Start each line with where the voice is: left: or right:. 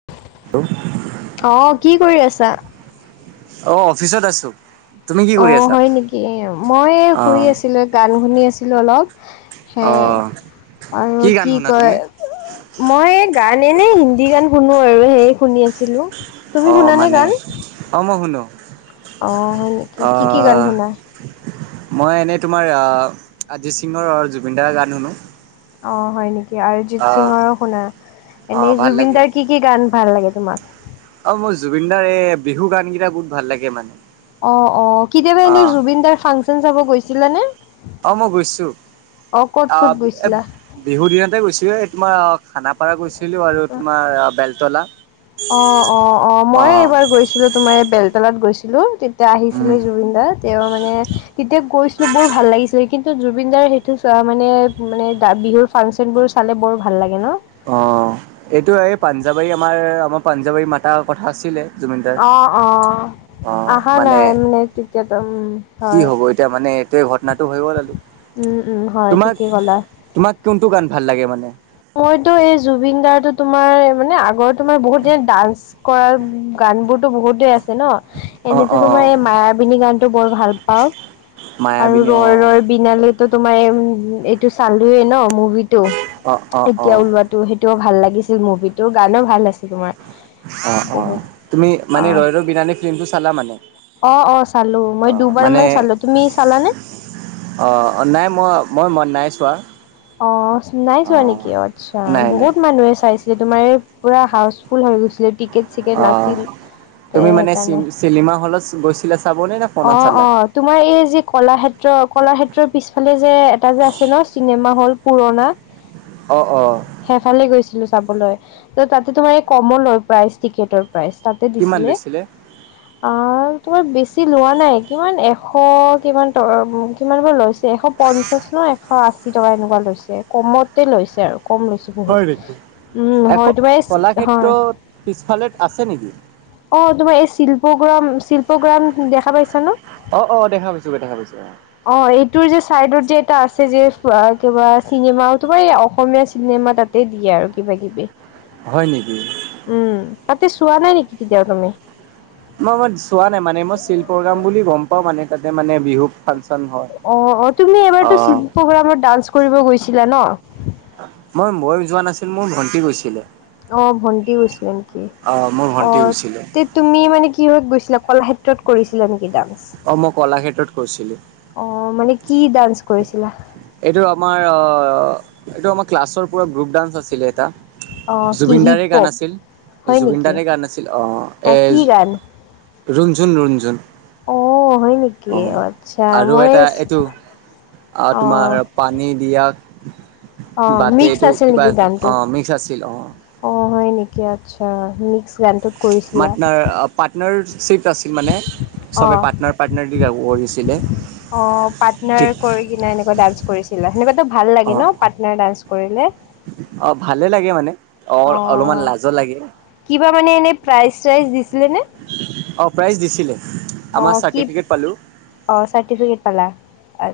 right: হয় [unintelligible]
left: অ কি কৰি আছা
right: অ অফিচত আছো তুমি কি
left: অ
right: কৰি আছা
left: হয় নেকি মই
right: অ
left: শুই আছিলো গান শুনি আছিলো অলপ সে
right: অ
left: আৰু
right: গান
left: কি
right: শুনা
left: কয়
right: তুমি
left: মই এ গান এনে হিন্দী গান শুনো আৰু সেই শুনি আছিলো।
right: অ মানে অ মই শুনো।
left: অ হয় নেকি
right: অ
left: কি কি গান শুনা।
right: মই এনেই তোমাৰ আজিত সিঙৰ আৰু জুবিন দাৰ গান শুনো।
left: অ হয় নেকি
right: অ
left: আৰজিত সিঙৰো শুনা
right: অ
left: এনেই
right: ভাল লাগে
left: জুবিনদাৰ কি কি গান ভাল লাগে তোমাক
right: অ' মই জুবিনদাৰ এই বিহু গানকেইটা বহুত ভাল লাগে মানে।
left: অঁ অঁ কেতিয়াবা
right: অ
left: এনেই জুবিন দাৰ ফাংচন চাব গৈছিলে নে?
right: অঁ মই গৈছো
left: ক'ত ক'ত
right: আহ এ-
left: গৈছিলা?
right: বিহু দিনতে গৈছিলো এই তোমাৰ খানাপাৰা গৈছিলো আৰু তোমাৰ বেলতলা।
left: অঁ অঁ অঁ
right: অ
left: মইয়ে এইবাৰ গৈছিলো তোমাৰ এই বেলতালাত গৈছিলো তেতিয়া
right: উম
left: আহিছিলে জুবিন দাৰ। তেওঁ মানে তেতিয়া গৈছিলো বৰ ভাল লাগিছিলে কিন্তু, জুবিন দাৰ সেইটো চোৱা মানে মানে বিহুৰ- ফাংচন বোৰ চালে বৰ ভাল লাগে ন।
right: অ' এইটো এই পাঞ্জাৱাৰী আমাৰ আমাৰ পাঞ্জাৱাৰী মাতাৰ কথা আছিলে। জুবিন দাৰ।
left: অঁ অঁ আহা নাই মানে তেতিয়াতো উম'
right: কি
left: হয়।
right: হ'ব এতিয়া মানে এইটোৱে ঘটনাটো হৈ গ'ল আৰু।
left: উম উম' হয়,
right: তোমাক
left: ঠিকেই কলা।
right: তোমাক কোনটো গান ভাল লাগে মানে?
left: মইতো এই জুবিন দাৰ তো তোমাৰ মানে আগৰ তোমাৰ বহুত দিন ডান্স- কৰাৰ গান বোৰতো বহুতেই আছে ন।
right: অ'
left: এনেতো তোমাৰ
right: অ'
left: এই মায়াবিনী গানতটো বৰ ভাল পাওঁ আৰু
right: মায়াবিনী
left: ৰই
right: অ'
left: ৰই- বিনালেটো তোমাৰ এ এইটো চালোয়ে ন মুভিটো।
right: অ' অ'
left: এতিয়া
right: অ'।
left: ওলোৱাটো সেইটোও ভাল লাগিছিল মুভিটো গানো ভাল আছিল তোমাৰ।
right: অঁ অঁ
left: বহুত
right: তুমি মানে ৰয় ৰই বিনানে ফিল্মটো চালা মানে?
left: অঁ অঁ চালো, মই
right: অ'
left: দুবাৰ
right: মানে
left: মান চালো তুমি চালানে?
right: অ নাই মই মই মই নাই চোৱা।
left: অহ' নাই চোৱা নেকি অ আৎচ্ছা
right: নাই নাই
left: বহুত মানুহে চাইছে। তোমাৰ এই পূৰা হাউচফুল হৈ গৈছিলে টিকেট চিকেট
right: অ'।
left: নাছিল তে
right: তুমি মানে চি
left: সেইকাৰণে।
right: চিনেমা হলত গৈছিলে চাবনে না-
left: অঁ অঁ তোমাৰ এই যি কলাক্ষেত্ৰ কলাসেত- ত্ৰ পিছফালে যে এটা যে আছে ন চিনেমা হল পুৰণা।
right: অ অ'
left: হেফালে গৈছিলো চাবলৈ ত তাতে তোমাৰ এই কমলো লয় প্ৰাইচ টিকেটৰ। প্ৰাইচ তাতে
right: কিমান
left: দিছিলে
right: লৈছিলে?
left: অঁ' তোমাৰ বেছি- ছি লোৱা নাই কিমান এশ কিমান টকা কিমান কৈ লৈছ- এশ পঞ্চাশ ন এশ আশী টকা এনেকুৱা লৈছে কমতে লৈছে আৰু কম লৈছে। বহুত উম' হয় তোমাৰ এইচ হয়।
right: পিছফালেত আছে নেকি।
left: অঁ তোমাৰ এই শিল্প গ্ৰাম শিল্প গ্ৰাম দেখা পাইছা ন?
right: অঁ অঁ দেখা পাইছো অঁ দেখা পাইছোঁ অঁ।
left: অঁ এইটোৰ যে চাইডত যে এটা আছে যে কিবা চিনেমা তোমাৰ এই অসমীয়া চিনেমা তাত- তে দিয়ে আৰু কিবা কিবি।
right: হয় নিকি?
left: উম' তাতে চোৱা নাই নেকি কেতিয়াও তুমি?
right: মই মই চোৱা নাই মানে মই শিল্পগ্ৰাম বুলি গম পাওঁ মানে তাতে মানে বিহু ফাংচ-
left: অঁ অঁ তুমি এবাৰতো শিল্প প্ৰগ্ৰামত ডান্স কৰিব গৈছিলা ন।
right: মই মই যোৱা নাছিল, মোৰ ভন্টি গৈছিলে।
left: অঁ ভণ্টি গৈছিলে নেকি।
right: অ', মোৰ ভণ্টি
left: অঁ
right: গৈছিলে।
left: তেত- তুমি মানে কিহত গৈছিলা, কলাক্ষেত্ৰত কৰিছিলা নেকি ডান্স?
right: অ', মই কলাক্ষেত্ৰত গৈছিলোঁ।
left: অঁ মানে কি ডান্স কৰিছিলা?
right: এইটো আমাৰ অঁ এইটো আমাৰ ক্লাছৰ পৰা গ্ৰুপ ডান্স আছিলে এটা।
left: অ' কি হিপ
right: জুবিনদাৰেই গান
left: হপ
right: আছিল
left: হয় নেকি
right: জুবিনদাৰেই গান আছিল অঁ
left: অ' কি গান
right: এ- ৰুণজুন-ৰুণজুন
left: অ, হয় নেকি আচ্ছা
right: আৰু
left: মই
right: এটা এইটো আৰু তোমাৰ
left: অ'
right: পানী দিয়া।
left: অ' মিক্স
right: বাটেটো
left: আছিল
right: কিবা
left: নেকি
right: এ
left: গানটো
right: অ মিক্স আছিল অ',
left: অ, হয় নেকি? আচ্ছা মিক্স গান
right: মানে পাৰ্টনাৰশ্বিপ আছিল মানে। চবে
left: অ'
right: পাৰ্টনাৰ-পাৰ্টনাৰ দি কৰিছিলে।
left: অ, পাৰ্টনাৰ
right: ঠিক
left: কৰি কিনা এনেকুৱা ডান্স কৰিছিলা সেনেকুৱো ভাল
right: অ
left: লাগে ন পাৰ্টনাৰ ডান্স কৰিলে।
right: অ, ভালে লাগে মানে অ, অলপমান লাজো লাগে।
left: কিবা মানে এনে প্ৰাইজ চাইজ দিছিলে নে?
right: অ, প্ৰাইজ দিছিলো।
left: অ, কি অ, চাৰ্টিফিকেট পালা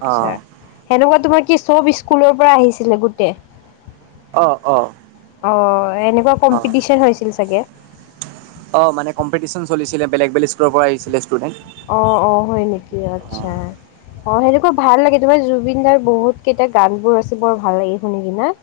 right: অ
left: সেনেকুৱা তোমাৰ কি চব স্কুলৰ পৰা আহিছিলে গোটেই।
right: অ, অ,
left: অ, এনেকুৱা
right: অ
left: কম্পিটিশন হৈছিল চাগে।
right: অ মানেম্পিটিশন চলছিলে বেলেগ বলেগ স্কুলৰ পৰা আহিছিলে ষ্টুডেণ্ট।
left: অ, অ, হয় নেকি? আচ্ছা, অ, সেইটোকো ভাল লাগে। তোমাৰ জুবিন দাৰ বহুত কেইটা গান বোৰ আছে বৰ ভাল লাগে শুনি কিনে।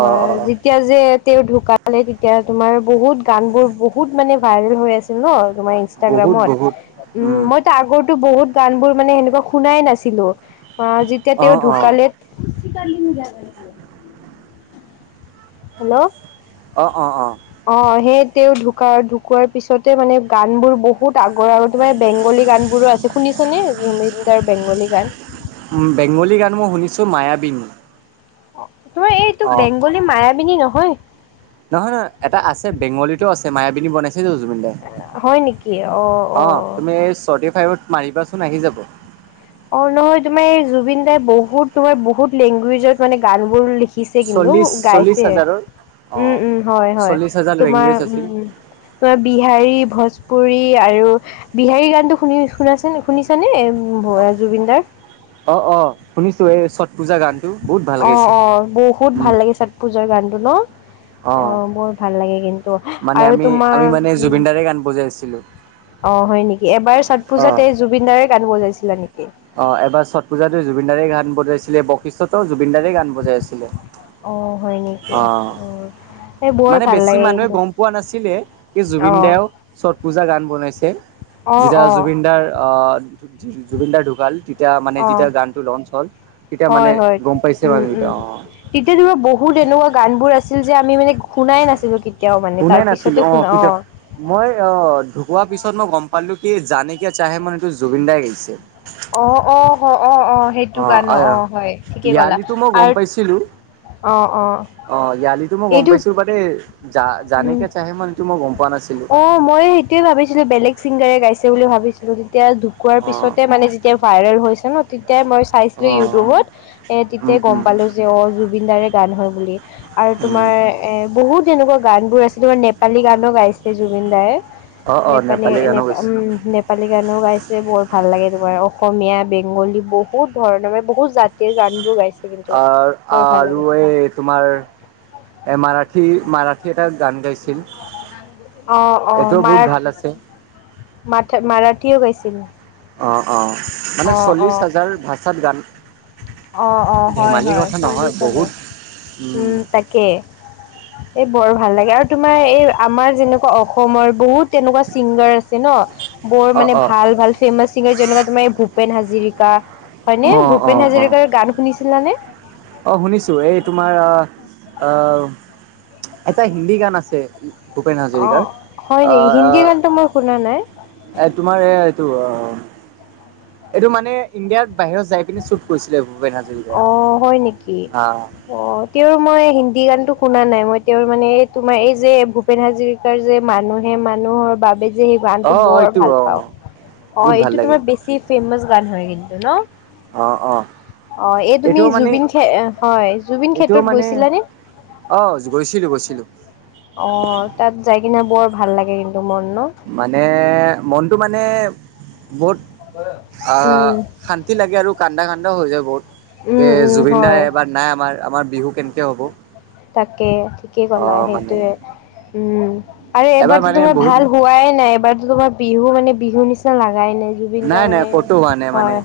right: অ অ অ
left: যি এতিয়া যে তেওঁৰ ঢুকালে তেতিয়া তোমাৰ বহুত গান বোৰ বহুত মানে ভাইৰেল হৈ আছিল ন তোমাৰ,
right: বহুত বহুত
left: ইনাগ্ৰামত উম মইতো আগো বহুত গান বোৰ মানে সেনেকুৱা শুনাই নাছিলো। অ, যেতিয়া
right: অ
left: তেওঁ
right: অ
left: ঢুকালে, হেল্লো',
right: অঁ, অঁ, অঁ,
left: অ, সেই তেওঁ ঢুকা ঢুকোৱাৰ পিছতে মানে গান বোৰ বহুত বহুত আগৰ আৰু তোমাৰ বেংগলী গান বোৰো আছে শুনিছানে জুমিনদাৰ বেংগলী গান।
right: বেংগলী গান মই শুনিছোঁ মায়াবীনী।
left: অ, তোমাৰ এইটো বেংগলী মায়াবিনী নহয়
right: নহয় নহয় এটা আছে বেংগীতো আছে মায়াবিনী বনাইছে যে জুবিন দাই। অ, তুমি চৰ্টি ফাইত মাৰিবাচোন আহি যাব।
left: অ, নহয় তোমাৰ এই জুবিন দাই বহুত তোমাৰ বহুত লেংগুৱেজত মানে গান বোৰ লিখি শিকিছে কিন্তু
right: চল্লিশ চল্লিশ
left: গাইছে।
right: হাজাৰৰ
left: উম,
right: অ',
left: উম, হয়-হয়
right: চল্লিশ হাজাৰ লেংগুৱেজ
left: তোমাৰ
right: আছিল
left: উম, বিহাৰী ভোজপুৰী আৰু বিহাৰীৰ গানটো শুনি শুনাছে শুনিছানে জুবিনদাৰ।
right: অ, অ, শুনিছো এই ছট পূজা গান
left: অ, অ বহুত ভাল লাগে ছট পুজৰ গানটো ন অ, বহুত ভাল লাগে কিন্তু
right: মানে
left: আৰু
right: আমি
left: তোমাৰ
right: আমি মানে
left: উম,
right: জুবিন দাৰে গান বজাইছিলো
left: অ, হয় নেকি, এবাৰ ছট পূজাতে
right: অ'।
left: জুবিন দাৰে গান বজাইছিলা নেকি?
right: অ, এবাৰ ছট পূজাতো জুবিন দাৰেেই গান বজাইছিলে বৈশিষ্টতো জুবিন দাৰেই গান বজাই আছিলো।
left: অ হয় নেকি
right: অ,
left: এই বৰ
right: মানে
left: ভাল
right: বেছি
left: লাগে
right: মানুহে
left: কিন্তু
right: গম পোৱা নাছিলে। কি জুবিন
left: অ
right: দাও ছট পূজা গান বনাইছে
left: অঁ
right: যেতিয়া
left: অঁ
right: জুবিন দাৰ অহ, জুববিন দাহ ঢুকাল। তেতিয়া মানে
left: অঁ
right: যেতিয়া গান টো লঞ্চ হল তেতিয়া মানে গম পাইছে মানুহ বিলাক অ',
left: তেতিযাওবহুত এনেকুৱা গান বোৰ আছিল যে আমি মানে শুনাই নাছিলো। এতিয়াও মানে তাৰ
right: শুনাই নাছিলো
left: পিছতে শুনা
right: কেতিয়া
left: অ',
right: মই অ ঢুকোৱা পিছত মই গম পালো কি জানেকিয়া চাহে মন এইটো জুবিন দাই গাইছে
left: অ অ অ অ অ সেইটো গান অ হয় ঠিকেই কলা
right: য়ালিতো মই গম
left: আৰু
right: পাইছিলো
left: অ অ
right: অ য়ালিতো মই গম
left: এইটো
right: পাইছো বাট এই জা
left: উম
right: জানকে চাহে মন এইটো মই গম পোৱা নাছিলো
left: তোৱে ভাবিছিলো বেলেগ চিংগাৰে গাইছে বুলি ভাবিছিলো তেতিয়া ঢুকোৱাৰ
right: অ
left: পিছতে মানে যে তেতিয়া ভাইৰেল হৈছে ন তেতিয়াই মই
right: অ
left: চাইছিলো ইউটিউবত এ
right: উম
left: তেতিয়াই গম
right: উম
left: পালো যে যে অ জুবিন দাৰে গান হয় বুলি আৰু তোমাৰ
right: উম।
left: এ বহুত এনেকুৱা গানবোৰ আছে তোমাৰ নেপালী গানো গাইছে জুবিন দাই
right: অ', অ',
left: নেপালী নে
right: গানো
left: উম
right: গৈছে
left: নেপ নেপালী গানো গাইছে বৰ ভাল লাগে তোমাৰ অসমীয়া বেংগলী বহুত ধৰণৰ বহুত জাত এই গান বোৰ গাইছ
right: আ আৰু এই তোমাৰ এ মাৰাঠী মাৰাঠী এটা গান গাইছিল
left: অ অ
right: এইটোও বহুত
left: মাৰা
right: ভাল আছে
left: মাথা মাৰাঠীও গাইছিল
right: অ অ মানে
left: অ',
right: চল্লিশ হাজাৰ ভাচাত গান
left: অঁ অঁ হয়
right: ধেমালি
left: হয়
right: কথা নহয়
left: চল্লিছ
right: বহুত
left: হাজাৰ উম তাকে এই বৰ ভাল লাগে আৰু তোমাৰ এই আমাৰ যেনেকুৱা অসমৰ বহুত তেনেকুৱা ছিংগাৰ আছে ন বৰ
right: অ',
left: মানে
right: অ',
left: ভাল
right: অ',
left: ভাল ফেমাচ ছিংগাৰ যেনেকুৱা তোমাৰ ভূপেন হাজিৰিকা হয়নে
right: অ',
left: ভূপেন
right: অ', অ',
left: হাজৰিকাৰ গান শুনিছিলানে
right: অ শুনিছো এই তোমাৰ আহ আহ এটা হিন্দী গান আছে ভূপেন
left: অ
right: হাজৰিকাৰ
left: হয়
right: অ
left: নি
right: অ
left: হিন্দী গানটো মই শুনা নাই
right: এ তোমাৰ এই এইটো অ এইটো মানে ইণ্ডিয়াত বাহিৰত যাই পিনে চুট কৰিছিলে ভূপেন হাজ
left: অ হয় নিকি অ তেওঁৰ মই হিন্দী গানতো শুনা নাই মই তেওঁৰ মানে এই তোমাৰ এই যে ভুপ ভূপেন হাজৰিকাৰ যে মানুহে মানুহৰ বাবে সেই গানটো
right: অ',
left: বৰ
right: এইটো
left: ভাল পাওঁ
right: অ'।
left: অ
right: বহুত ভাল
left: এইটো তোমাৰ
right: লাগে
left: বেছি ফেমাচ গান হয় কিন্তু ন
right: অঁ অঁ
left: অ এই তুমি জুবিন খে হয় জুবিন
right: এইটোও
left: ক্ষেত্ৰত
right: মানে
left: গৈছিলানে
right: অ গৈছিলো গৈছিলো
left: অ তাত যাই কিনে বৰ ভাল লাগে কিন্তু মন ন
right: মানে মনটো মানে বহুত
left: [unintelligible]
right: আহ শান্তি লাগে আৰু কান্দা কান্দাও হৈ যাও বহুত এ
left: উম, উম,
right: জুবিনদাই
left: হয়
right: এবা নাই আমাৰ আমাৰ বিহু কেনেকে হ'ব
left: তাকে ঠিকেই
right: অ
left: কলা
right: মানে
left: সেইটোয়ে উম আৰু
right: এবাৰ
left: এইবাৰতো
right: মানে
left: তোমাৰ
right: বহুত
left: ভাল হোৱাই নাই এবাৰতো তোমাৰ বিহু মানে বিহু নিচিনা লাগাই নাই যি
right: নাই নাই ক'তো হোৱা নাই মানে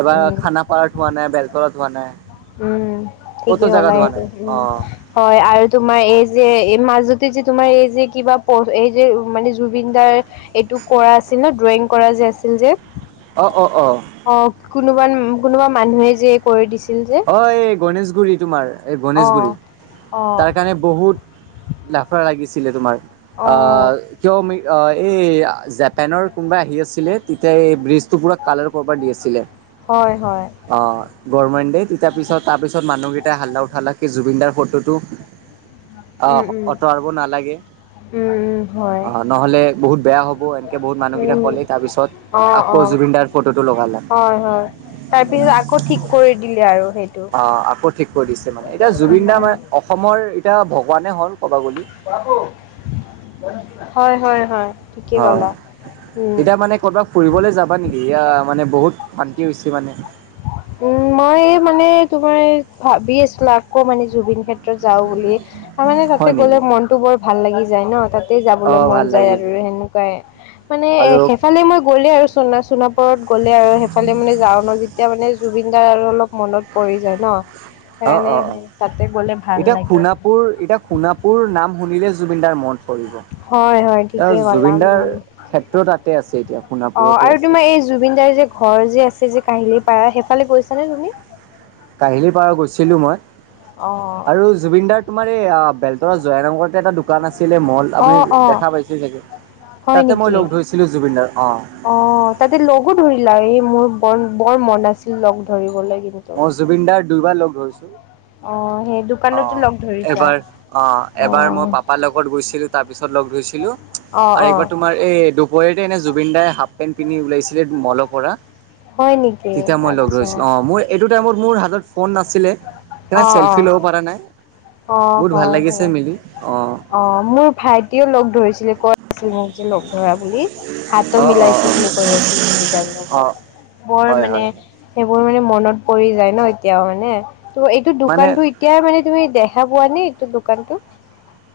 right: এবাৰ
left: উম।
right: খানাপাৰাত হোৱা নাই বেলতলাত হোৱা নাই
left: উম
right: ক'তো
left: ঠিকেই ক'লা
right: জেগাত হোৱা
left: এইটো
right: নাই অ
left: উম হয় আৰু তোমাৰ এই যে এই মাজতে যে তোমাৰ এই যে কিবা এই যে মানে জুবিনদাৰ এইটো কৰা আছিল ন ড্ৰয়িং কৰা যে আছিল যে
right: অ অ অ
left: অ কোনোবান কোনোবা মানুহে যে কৰি দিছিল যে
right: অ এই গণেশগুৰি তোমাৰ এই
left: অ
right: গণেশগুৰি
left: অ
right: তাৰ কাৰণে বহুত লাফৰা লাগিছিলে তোমাৰ
left: অ
right: আহ কিয় মি অ এই জাপেনৰ কোনোবা আহি আছিলে তেতিয়া এই ব্ৰিজটো পুৰা কালাৰ কৰবাত দি আছিলে।
left: হয় হয়।
right: অ গৱৰমেণ্ট। তাৰ পিছত তাৰপিছত মানুহকেইটা হাল্লা উঠালা জুবিনদাৰ ফটো টো- অ
left: উম উম
right: অঁতবৰ নালাগে।
left: উম উম হয়।
right: অঁ নহ'লে বহুত বেয়া হ'ব এনেকৈ বহুত মানুহকেইটা
left: উম
right: ক'লে তাৰপিছত-
left: অ
right: আকৌ
left: অ
right: জুবিনদাৰ ফটো টো লগালা।
left: হয় হয়। তাৰ পিছত আকৌ ঠিক কৰি দিলে আৰু সেইটো।
right: অ আকৌ ঠিক কৰি দিছে মানে এতিয়া
left: উম
right: জুবিন দাৰ
left: উম
right: অসমৰ এতিয়া ভগৱানে হ'ল ক'ব গ'লে।
left: হয় হয় হয়। ঠিকেই
right: হয়,
left: ক'লা উম
right: এতিয়া মানে কৰ'বাত- ফুৰিবলৈ যাবা নেকি এয়া মানে বহুত শান্তি হৈছে মানে।
left: উম মই মানে তোমাৰ ভাবি আছিলো আকৌ মানে জুবিন ক্ষেত্ৰত যাওঁ বুলি। তাৰমানানে তাতে
right: হয়
left: গ'লে
right: নেকি
left: মনতটো বৰ ভাল লাগি যায় ন তাত। তা
right: অ
left: যাবলৈ
right: ভাল
left: মন যায় আৰু
right: লাগিছে
left: সেনেকুৱাই মানে এ
right: আৰু
left: সেইফালে মই গ'লে আৰু চোণাপত- গলে আৰু সেইফালে মানে যাওঁ ন যেতিয়া মানে জুবিনদাৰ আৰু অলপ মনত পৰি যায় ন।
right: অ
left: সেইকাৰণে তাতে গ'লে ভাল লাগে।
right: পুৰ এতিয়া সোণাপুৰ নাম শুনিলে জুবিনদাৰ মন
left: হয় হয়
right: পৰিব।
left: ঠিকেই ক'লা
right: জুবিনদাৰ
left: উম।
right: ক্ষেত্ৰ তাতে আছে এতিয়া
left: অ'
right: সোণাপুৰতে
left: আৰু
right: আছে।
left: তোমাৰ এই জুবিন দাৰ যে ঘৰ যে আছে যে কাহিলি পাৰা সেইফালে গৈছা নে তুমি?
right: কাহিলীৰ পাৰ গৈছিলো মই,
left: অ'।
right: আৰু জুবিনদাৰ- তোমাৰ এই বেলতৰা জয় নগৰতে এটা দু দোকান আছিলে মল
left: অ',
right: আপুনি
left: অ'
right: দেখা পাইছে চাগে,
left: হয়
right: তাতে মই
left: নেকি?
right: লগ ধৰিছিলো জুবিনদাৰ অ।
left: অ তাতে লগো ধৰিলা এই মোৰ ব বৰ মন আছিল লগ ধৰিবলৈ কিন্তু।
right: মই জুবিন দাৰ দুবাৰ লগ ধৰিছো।
left: অ সেইটো।
right: অ এবাৰ অ এবাৰ মই পাপাৰ লগত গৈছিলো তাৰ পিছত লগ ধৰিছিলো।
left: অঁ
right: আৰু একবাৰ
left: অঁ।
right: তোমাৰ এই দুপৰীয়াতে এনে জুবিন দাই হাফ পেণ্ট পিন্ধি ওলাইছিলে মলৰ পৰা।
left: হয় নেকি
right: তেতিয়া মই লগ
left: আচ্ছা
right: ধৰিছিলো অ মোৰ- এইটো টাইমত মোৰ হাতত ফোন নাছিলে,
left: অ
right: সেইকাৰণে
left: অ
right: চেল্ফি ল'ব পৰা নাই। বহুত ভাল লাগিছে মিলি অ।
left: অঁহ মোৰ ভাইটিয়ে লগ ধৰিছিলে কৈ আছিল মোক যে লগ ধৰা বুলি। হাতো
right: অ' অ'
left: মিলাইছে বুলি কৈ আছে জুবিনদাৰ
right: অ' অ'
left: লগত, বৰ
right: হয় হয়
left: মানে- সেইবোৰ মানে মনত পৰি যায় ন এতিয়াও মানে ত এইটো
right: মানে
left: দোকানতটো এতিয়াই মানে তুমি দেখ দেখা পোৱা নে এইটো দোকানটো।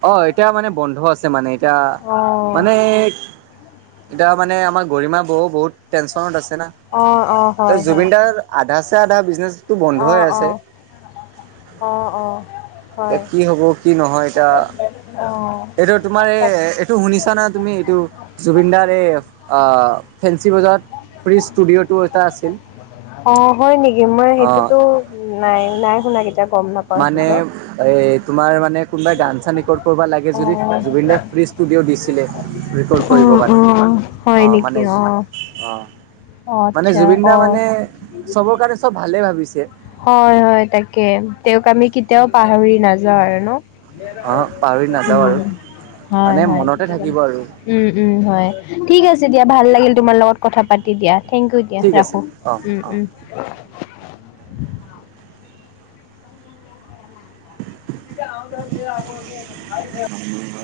right: অ এতিয়া মানে বন্ধ আছে মানে এতিয়া,
left: অ
right: মানে- এতিয়া মানে আমাৰ গৰিমা বৌ বহুত টেনচনত আছে না,
left: অঁ, অঁ,
right: ত
left: হয়,
right: জুবিনদাৰ- আধাছে আধা বিজনেছ-
left: অ অ, অ অ।
right: এতিয়া কি হ'ব কি নহয় এতিয়া,
left: অঁ।
right: এইটো তোমাৰ এই
left: তাকে,
right: এইটো শুনিছা না তুমি এইটো- জুবিনদাৰ এই ফেঞ্চি বজাৰত- ফিৰি ষ্টুডিঅ'টো এটা আছিল,
left: অঁ, হয় নেকি? মই
right: অ।
left: সেইটোতো নাই নাই শুনা কেইতিয়া গম নাপাওঁ সেইটোতো
right: এ তোমাৰ মানে কোনোবাই গান চান কৰ কৰবা লাগে যদি
left: অঁ,
right: জুবিনদাই ফ্ৰী ষ্টুডিঅ' দিছিলে ৰিকৰ্ড
left: উম,
right: কৰিবৰ কাৰণে
left: উম,
right: অ
left: হয় নেকি
right: মানে
left: অ
right: অ মানে জুবিন দা মানে চবৰ কাৰণে চব ভালে ভাবিছে
left: হয় হয় তাকে তেওঁক আমি কেতিয়াও পাহৰি নাযাওঁ আৰু ন
right: অ পাহৰি
left: উ
right: নাযাওঁ আৰু
left: হয়
right: মানে
left: হয়
right: মনতে
left: ঠিকে
right: থাকিব আৰু
left: ভাবিছে উম উম হয় ঠিক আছে দিয়া ভাল লাগিল তোমাৰ লগত কথা পাতি দিয়া থেংক ইউ দিয়া
right: ঠিক আছে
left: ৰাখোঁ
right: অ অ
left: অ
right: [unintelligible]
left: [unintelligible]
right: অ